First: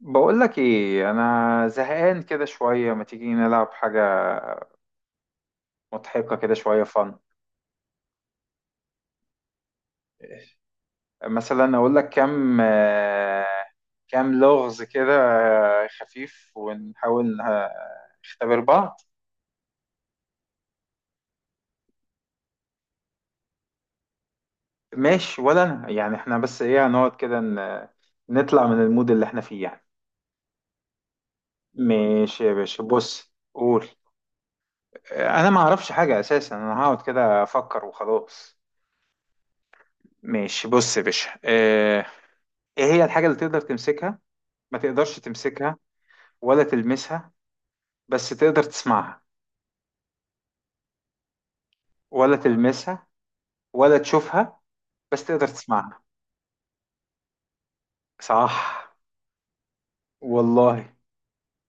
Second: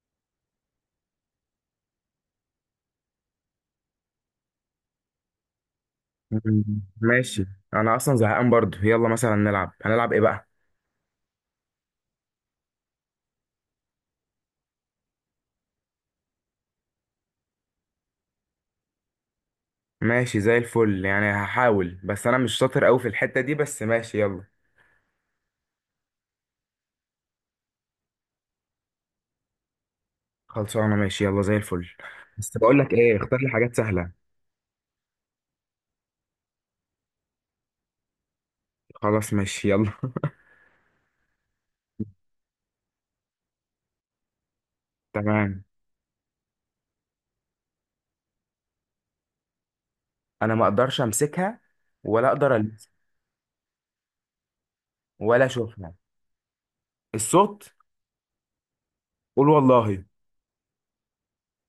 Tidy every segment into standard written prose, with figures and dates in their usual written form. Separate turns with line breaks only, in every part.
بقولك ايه انا زهقان كده شوية، ما تيجي نلعب حاجة مضحكة كده
مم.
شوية فن.
ماشي. انا اصلا زهقان برضو، يلا مثلا نلعب. هنلعب ايه بقى؟
مثلا اقولك كام كام لغز كده. خفيف ونحاول نختبر بعض.
ماشي زي الفل. يعني هحاول بس انا مش شاطر قوي في الحتة دي، بس ماشي يلا.
ماشي ولا انا يعني، احنا بس ايه، هنقعد كده نطلع من المود اللي احنا فيه يعني.
خلصانه، ماشي يلا زي الفل.
ماشي يا
بس بقول
باشا،
لك ايه،
بص
اختار لي حاجات
قول.
سهلة.
انا ما اعرفش حاجة اساسا، انا هقعد كده افكر وخلاص.
خلاص ماشي يلا.
ماشي بص يا باشا. ايه هي الحاجة اللي تقدر تمسكها، ما تقدرش
تمام.
تمسكها ولا تلمسها بس تقدر تسمعها؟
انا ما اقدرش امسكها، ولا
ولا
اقدر ألمسها،
تلمسها ولا تشوفها بس
ولا
تقدر
اشوفها.
تسمعها.
الصوت.
صح.
قول والله.
والله.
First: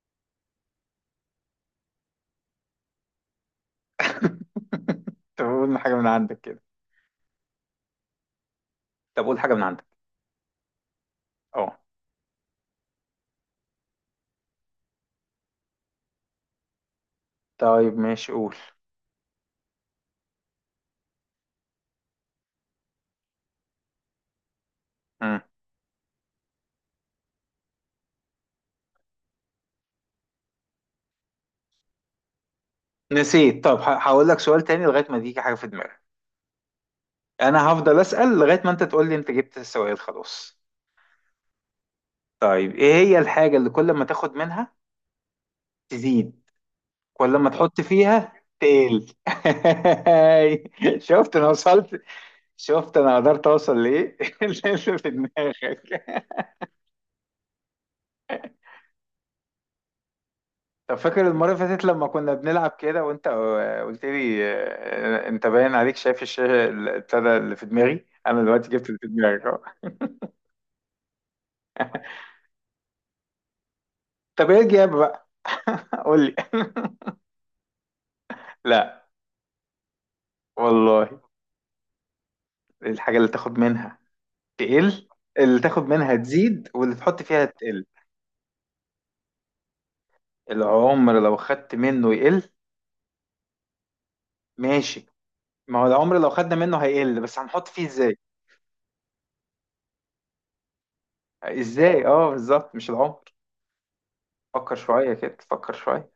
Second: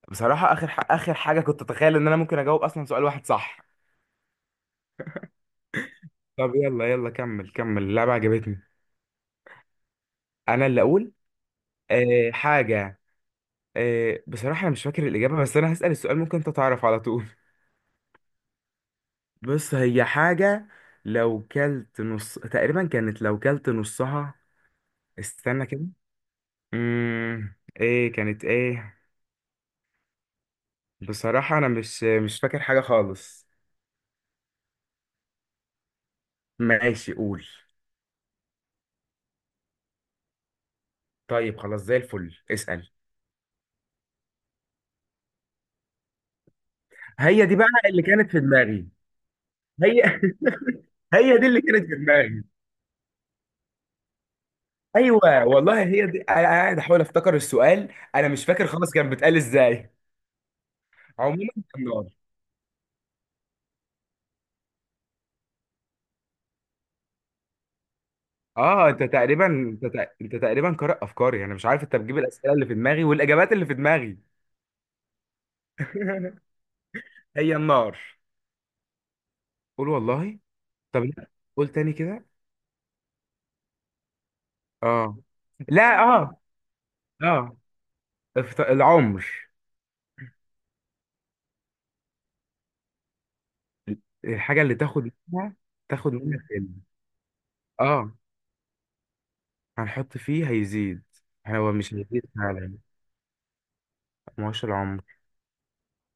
بصراحة اخر اخر حاجة كنت اتخيل ان انا ممكن اجاوب اصلا سؤال واحد. صح؟
طب قول حاجة من عندك
طب
كده.
يلا يلا، كمل اللعبة عجبتني.
طب قول حاجة من عندك.
انا اللي اقول.
اه.
حاجة. بصراحة أنا مش فاكر الإجابة، بس أنا هسأل السؤال ممكن أنت تعرف على طول.
طيب ماشي قول.
بص، هي حاجة لو كلت نص تقريبا كانت، لو كلت نصها.
مم.
استنى كده. إيه كانت، إيه؟ بصراحة أنا مش فاكر حاجة خالص.
نسيت. طب هقول لك سؤال تاني لغاية ما تيجي حاجة في دماغك.
ماشي قول.
انا هفضل اسأل لغاية ما انت تقول لي انت جبت السؤال خلاص.
طيب خلاص، زي الفل
طيب
اسأل.
ايه هي الحاجة اللي كل ما تاخد منها تزيد، كل
هي
ما
دي بقى
تحط
اللي كانت
فيها
في دماغي.
تقل؟
هي.
شفت
هي دي
انا
اللي كانت في
وصلت؟
دماغي.
شفت انا قدرت اوصل لايه اللي في
ايوه
دماغك.
والله هي دي. أنا قاعد احاول افتكر السؤال، انا مش فاكر خالص كان بيتقال ازاي.
طب فاكر المره
عموما
اللي
كان
فاتت لما
نار.
كنا بنلعب كده وانت قلت لي انت باين عليك شايف الشاشه اللي ابتدى اللي في دماغي؟ انا دلوقتي جبت
اه،
اللي في دماغك اهو.
انت تقريبا قارئ افكاري. انا مش عارف انت بتجيب الاسئله اللي في دماغي والاجابات اللي في دماغي.
طب ايه الجاب بقى؟ قول لي.
هي النار.
لا.
قول والله. طب
والله.
لا، قول تاني كده.
الحاجه اللي تاخد منها تقل.
اه،
اللي تاخد
لا،
منها
اه،
تزيد واللي تحط فيها
اه،
تقل.
العمر.
العمر لو خدت منه يقل.
الحاجه اللي
ماشي.
تاخد منها،
ما هو
تاخد
العمر لو
منها
خدنا
سن.
منه هيقل، بس هنحط فيه
اه،
ازاي؟
هنحط فيه هيزيد. يعني هو مش
ازاي،
هيزيد
اه بالظبط،
فعلا.
مش العمر.
ما هوش
فكر
العمر.
شوية كده، فكر شوية.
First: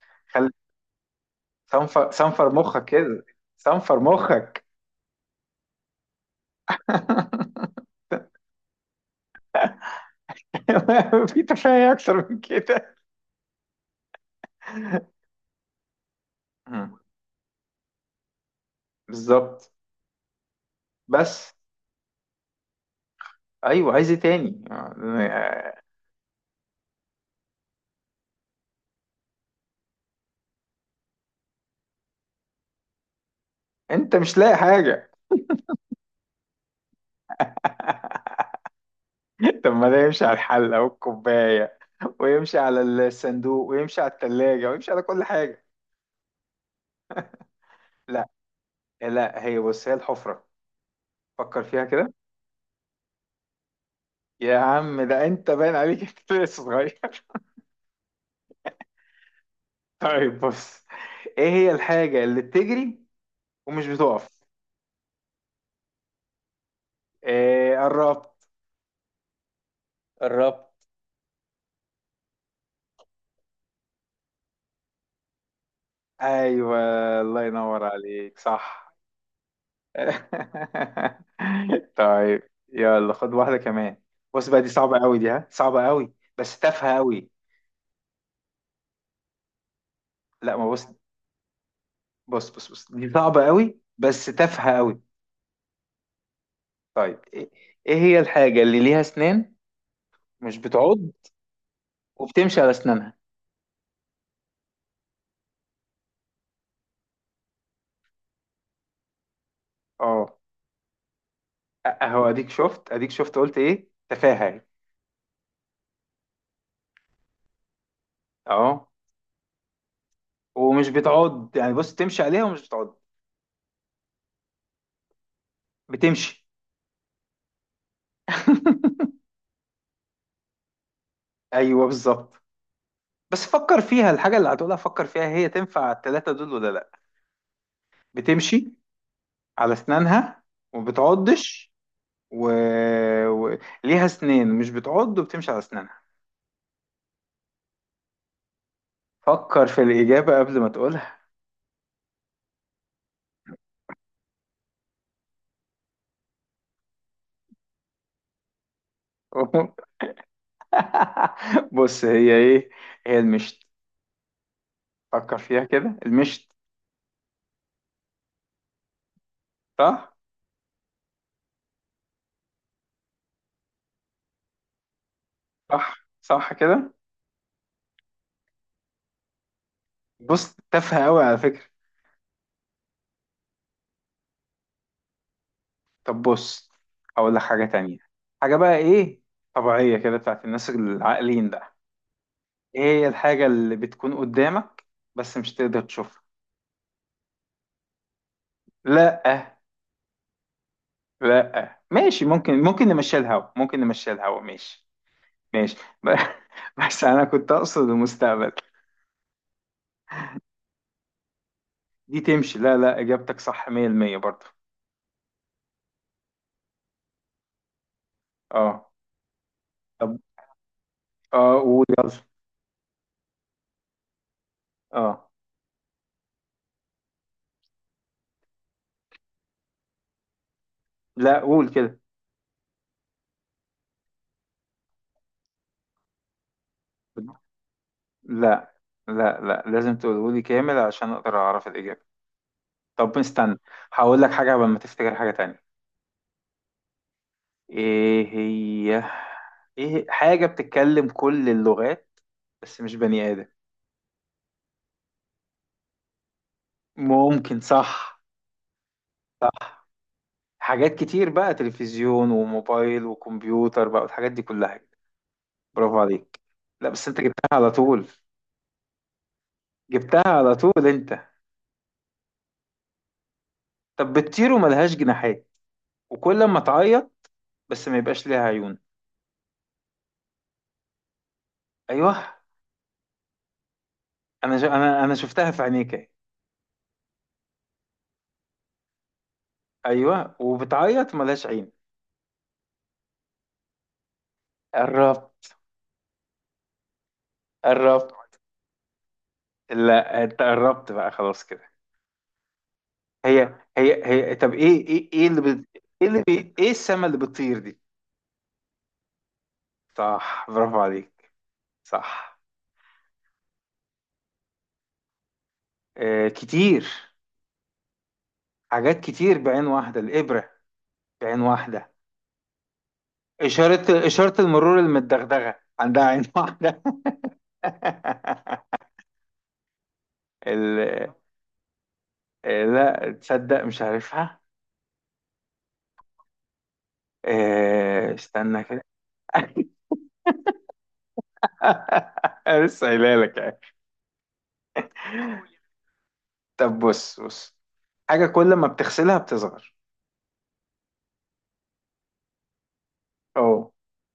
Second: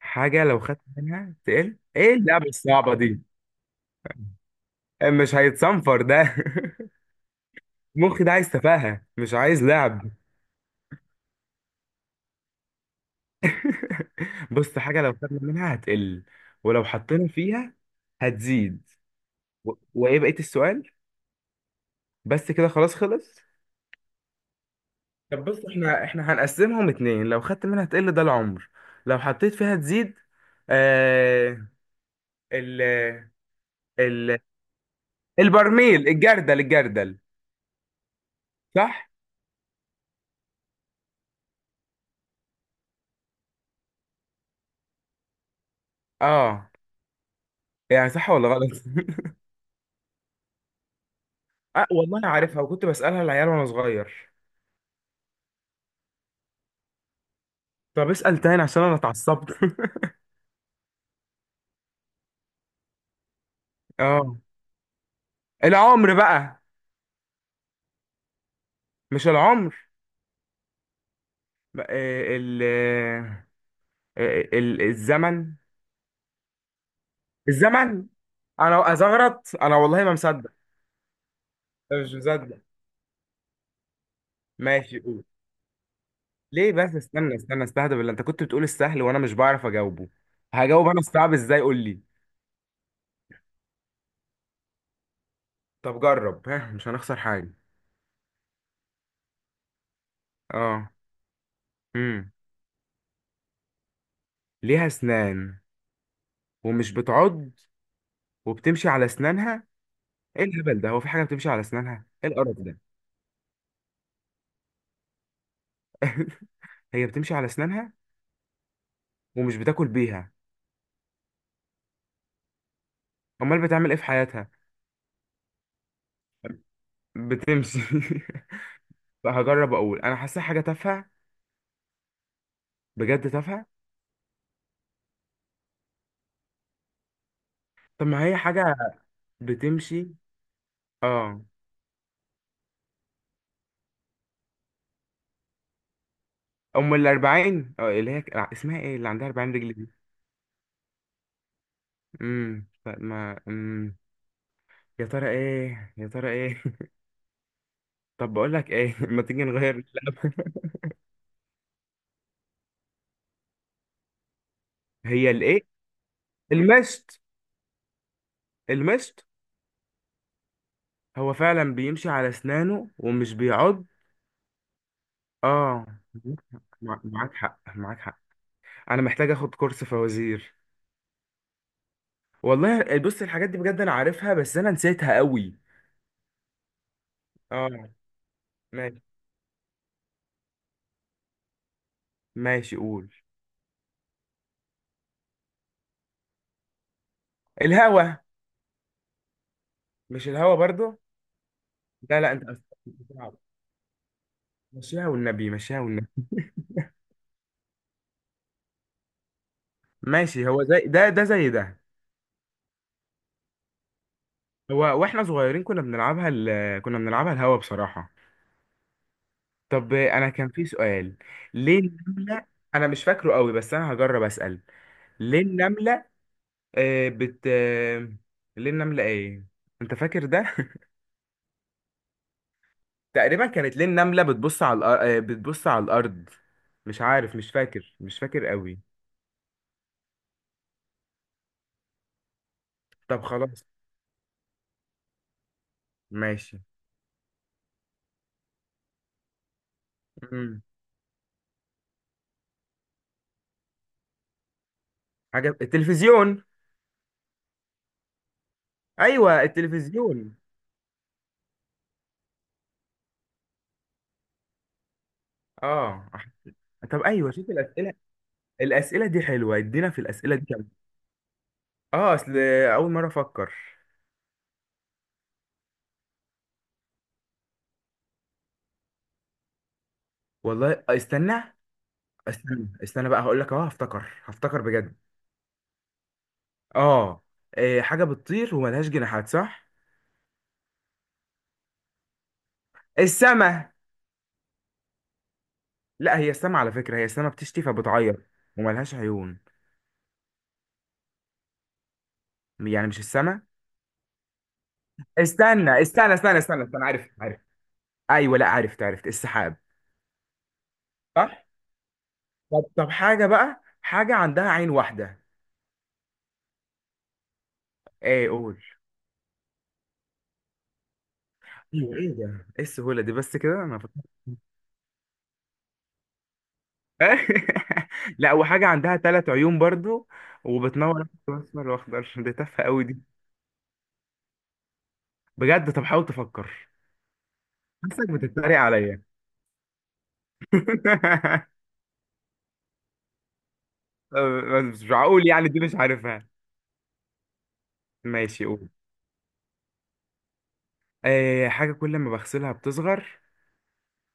حاجه
خلي،
لو خدت منها تقل.
صنفر
ايه اللعبه
صنفر مخك
الصعبه دي؟
كده، صنفر مخك.
مش هيتصنفر ده. المخ ده عايز تفاهه، مش عايز لعب.
في تفاهة أكتر من كده.
بص حاجة لو خدنا منها هتقل، ولو
مم.
حطينا فيها هتزيد.
بالظبط.
وايه بقية السؤال؟
بس.
بس كده خلاص، خلص.
أيوه، عايز إيه تاني؟
طب بص، احنا هنقسمهم اتنين. لو خدت منها هتقل، ده العمر. لو حطيت فيها تزيد. آه... ال...
أنت مش
ال...
لاقي حاجة؟
البرميل، الجردل، الجردل. صح.
طب ما ده يمشي على الحلة والكوباية، ويمشي على الصندوق، ويمشي على التلاجة، ويمشي على كل حاجة.
اه، يعني
لا
صح ولا غلط؟
لا، هي بص، هي الحفرة، فكر فيها
اه
كده.
والله انا عارفها، وكنت بسألها العيال وانا صغير.
يا عم ده انت باين عليك انت لسه صغير.
طب اسأل تاني عشان انا اتعصبت.
طيب بص، ايه هي الحاجة اللي بتجري ومش
اه،
بتقف؟
العمر بقى.
ايه، قربت.
مش العمر.
قربت.
ما- آه، ال آه، الزمن.
ايوه، الله ينور
الزمن.
عليك،
انا
صح.
ازغرط، انا والله ما مصدق. أنا مش
طيب
مصدق.
يلا خد واحدة كمان. بص بقى دي صعبة
ماشي
قوي،
قول.
دي ها صعبة قوي بس
ليه بس؟
تافهة قوي.
استنى استهدى بالله. انت كنت بتقول السهل وانا مش بعرف اجاوبه،
لا ما بص.
هجاوب انا الصعب ازاي؟ قول لي.
بص بص بص، دي صعبة قوي بس تافهة قوي.
طب جرب، ها، مش هنخسر
طيب ايه.
حاجه.
إيه هي الحاجة اللي ليها اسنان، مش
اه،
بتعض
امم
وبتمشي على اسنانها؟
ليها اسنان ومش بتعض وبتمشي على اسنانها.
اه.
ايه الهبل ده؟ هو في حاجه بتمشي على اسنانها؟
اهو
ايه
اديك
القرف ده؟
شفت، اديك شفت، قلت ايه، تفاهه يعني.
هي بتمشي على اسنانها
اهو،
ومش بتاكل بيها.
ومش بتعض يعني، بص تمشي عليها ومش بتعض.
امال بتعمل ايه في حياتها؟
بتمشي.
بتمشي. بقى هجرب اقول، انا حاسسها حاجه تافهه،
ايوه بالظبط.
بجد
بس
تافهه.
فكر فيها الحاجه اللي هتقولها، فكر فيها، هي تنفع التلاته دول ولا لا.
طب ما هي
بتمشي
حاجه
على
بتمشي،
اسنانها وما
اه.
بتعضش، و... و... ليها اسنان مش بتعض وبتمشي على اسنانها.
ام الاربعين. اه، اللي هي اسمها ايه اللي عندها 40
فكر
رجل
في
دي؟
الاجابه قبل ما تقولها.
طب ما، يا ترى ايه، يا ترى ايه؟ طب بقول لك ايه ما تيجي نغير.
بص هي ايه. هي المشت.
هي
فكر
الايه؟
فيها كده، المشت.
المشط. المشط.
صح.
هو فعلا بيمشي على اسنانه ومش بيعض. اه.
صح صح كده.
معاك حق، معاك حق. انا محتاج اخد كورس فوازير.
بص تافهة أوي على فكرة.
والله بص، الحاجات دي بجد انا عارفها بس انا نسيتها قوي.
طب بص، هقول لك حاجة
اه.
تانية. حاجة بقى
ماشي.
إيه، طبيعية كده، بتاعت الناس العاقلين بقى.
ماشي
إيه هي
قول.
الحاجة اللي بتكون قدامك، بس مش تقدر تشوفها؟
الهوا.
لأ.
مش الهوا برضو؟
لأ
لا
ماشي،
لا، انت
ممكن، ممكن نمشي
بتصعب.
الهوا، ممكن نمشي الهوا، ماشي.
مشيها والنبي،
ماشي.
مشيها والنبي.
ب- بس أنا كنت أقصد المستقبل.
ماشي. هو زي ده، ده زي ده.
دي تمشي، لا لا، إجابتك صح 100% برضه.
هو واحنا صغيرين كنا بنلعبها، كنا بنلعبها الهوا بصراحة.
أه.
طب
طب،
انا كان في سؤال.
أه
ليه
قول يلا.
النملة؟ انا مش فاكره قوي بس انا هجرب اسأل.
أه.
ليه النملة آه بت آه، ليه النملة ايه؟ انت فاكر ده؟
لا، قول كده.
تقريبا كانت، ليه النملة بتبص على الأر... آه، بتبص على الارض. مش عارف، مش فاكر، مش فاكر
لا
قوي.
لا، لا لازم تقوله لي كامل عشان اقدر اعرف الاجابه. طب
طب
استنى،
خلاص،
هقول لك حاجه قبل ما تفتكر حاجه تانية.
ماشي.
ايه هي. ايه حاجه
مم.
بتتكلم كل اللغات، بس مش بني ادم؟
حاجة، التلفزيون.
ممكن. صح.
أيوه
صح،
التلفزيون.
حاجات كتير بقى، تلفزيون وموبايل وكمبيوتر بقى والحاجات دي كلها. برافو
أه.
عليك. لا
طب
بس انت
أيوه،
جبتها
شوف
على
الأسئلة.
طول.
الأسئلة دي حلوة، ادينا في
جبتها
الأسئلة دي
على
كمان.
طول انت.
أه، أصل أول مرة أفكر.
طب بتطير وملهاش جناحات، وكل ما تعيط بس ما يبقاش ليها عيون.
والله استنى
ايوه.
استنى استنى بقى هقول لك أهو. هفتكر
انا
هفتكر
شو
بجد.
انا انا شفتها في عينيك اهي.
أه. إيه، حاجة بتطير وملهاش جناحات، صح؟
ايوه، وبتعيط ملهاش عين.
السما.
قربت.
لا هي السما على فكرة، هي السما بتشتي
قربت.
فبتعيط وملهاش عيون.
لا، انت قربت بقى خلاص كده.
يعني مش
هي.
السما؟
هي هي. طب ايه ايه، ايه
استنى
ايه
استنى استنى استنى
ايه
استنى
السما
عارف
اللي
عارف.
بتطير دي؟
أيوه، لا عرفت عرفت. السحاب.
صح، برافو عليك. صح.
طب طب حاجة بقى، حاجة عندها عين واحدة.
آه كتير.
ايه قول.
حاجات كتير بعين واحدة، الإبرة بعين واحدة.
ايوه ايه ده، ايه السهولة دي؟ بس كده انا
إشارة،
فكرت.
إشارة المرور المدغدغة عندها عين واحدة.
لا، وحاجة عندها ثلاث عيون برضو
ال...
وبتنور احمر واخضر. دي تافهة قوي دي.
لا تصدق مش عارفها.
بجد طب حاول تفكر. حاسسك بتتريق
استنى كده.
عليا.
أنا لسه قايلها لك يعني.
أه، بس مش معقول يعني، دي مش عارفها.
طب بص بص، حاجة
ماشي
كل ما
قول.
بتغسلها بتصغر.
أه، حاجة كل ما بغسلها بتصغر.
اه.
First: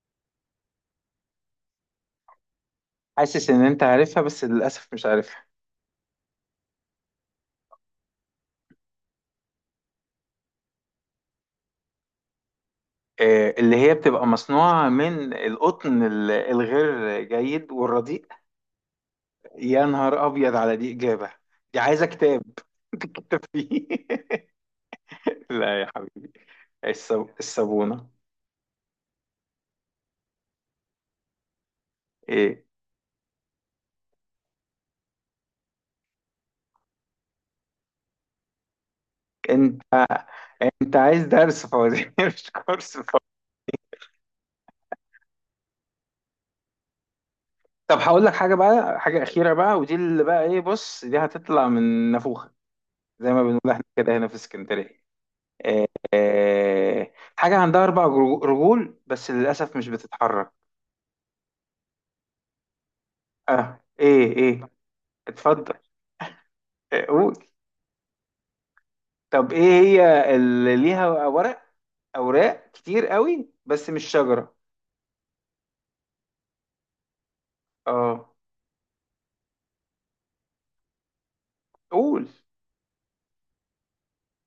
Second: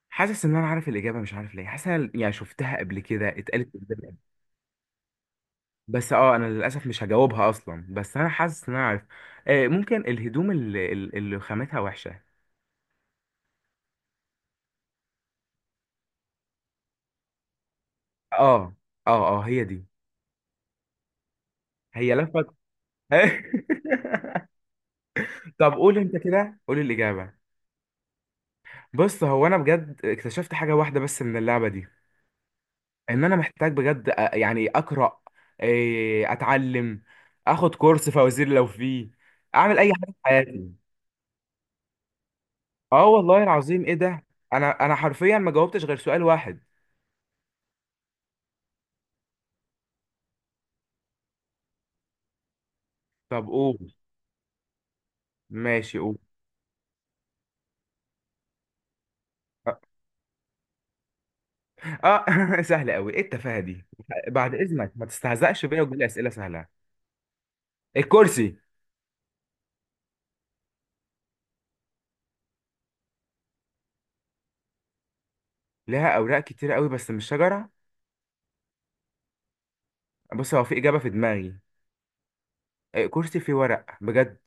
حاسس ان انا عارف الاجابة، مش عارف ليه حاسس إن أنا يعني شفتها قبل كده،
حاسس ان
اتقالت
انت
قدامي.
عارفها، بس للأسف مش عارفها.
بس اه، انا للاسف مش هجاوبها اصلا، بس انا حاسس ان انا عارف. آه ممكن الهدوم اللي خامتها وحشه.
اللي هي بتبقى مصنوعة من القطن الغير جيد والرديء.
اه اه اه هي
يا
دي.
نهار أبيض على دي إجابة. دي عايزة
هي
كتاب،
لفت.
كتاب فيه.
طب
لا يا
قول انت
حبيبي.
كده، قول الاجابه.
الصابونة.
بص هو، انا بجد اكتشفت حاجه واحده بس من اللعبه دي،
ايه،
ان انا محتاج بجد يعني اقرا، اتعلم، اخد كورس فوازير لو فيه، اعمل
انت
اي حاجه في حياتي.
انت عايز درس فوزي مش كورس.
اه والله العظيم، ايه ده؟ انا حرفيا ما جاوبتش غير سؤال واحد.
طب هقول لك حاجه بقى، حاجه اخيره بقى، ودي اللي بقى ايه، بص دي هتطلع من نافوخه، زي ما
طب
بنقول احنا
قول.
كده هنا في اسكندريه. آه،
ماشي قول.
حاجه عندها اربع رجول، بس للاسف مش بتتحرك.
اه، سهلة قوي، ايه التفاهة
اه،
دي؟
ايه
بعد
ايه.
اذنك، ما تستهزأش
اتفضل،
بيا وتجيب لي اسئلة سهلة.
قول.
الكرسي.
طب ايه هي اللي ليها ورق، اوراق كتير قوي بس مش شجره؟
لها اوراق كتير قوي بس مش شجرة.
اه،
بص هو في اجابة في دماغي.
قول.
الكرسي فيه ورق بجد.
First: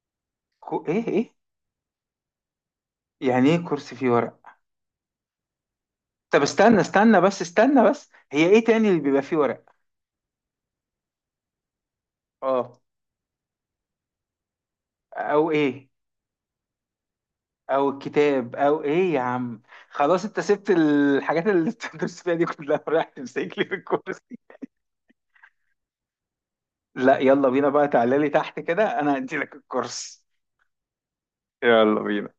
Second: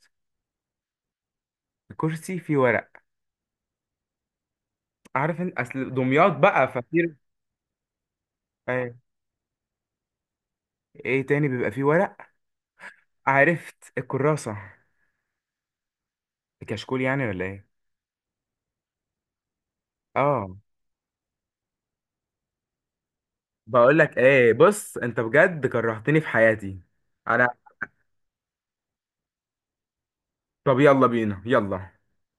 ايه ايه.
الكرسي فيه ورق.
يعني ايه كرسي فيه ورق؟
عارف انت اصل دمياط
طب
بقى
استنى،
فكتير.
استنى بس، استنى بس، هي ايه تاني
ايه؟
اللي بيبقى فيه ورق؟
إيه تاني بيبقى فيه ورق؟
اه.
عرفت الكراسة،
او ايه،
الكشكول يعني، ولا ايه؟
او الكتاب او ايه يا عم؟ خلاص، انت
اه،
سبت الحاجات اللي بتدرس فيها دي كلها، ورايح تمسك لي في
بقول لك
الكرسي.
ايه، بص انت بجد كرهتني في حياتي.
لا يلا
انا،
بينا بقى، تعالى لي تحت كده، انا هدي لك الكرسي.
طب يلا بينا، يلا.
يلا بينا.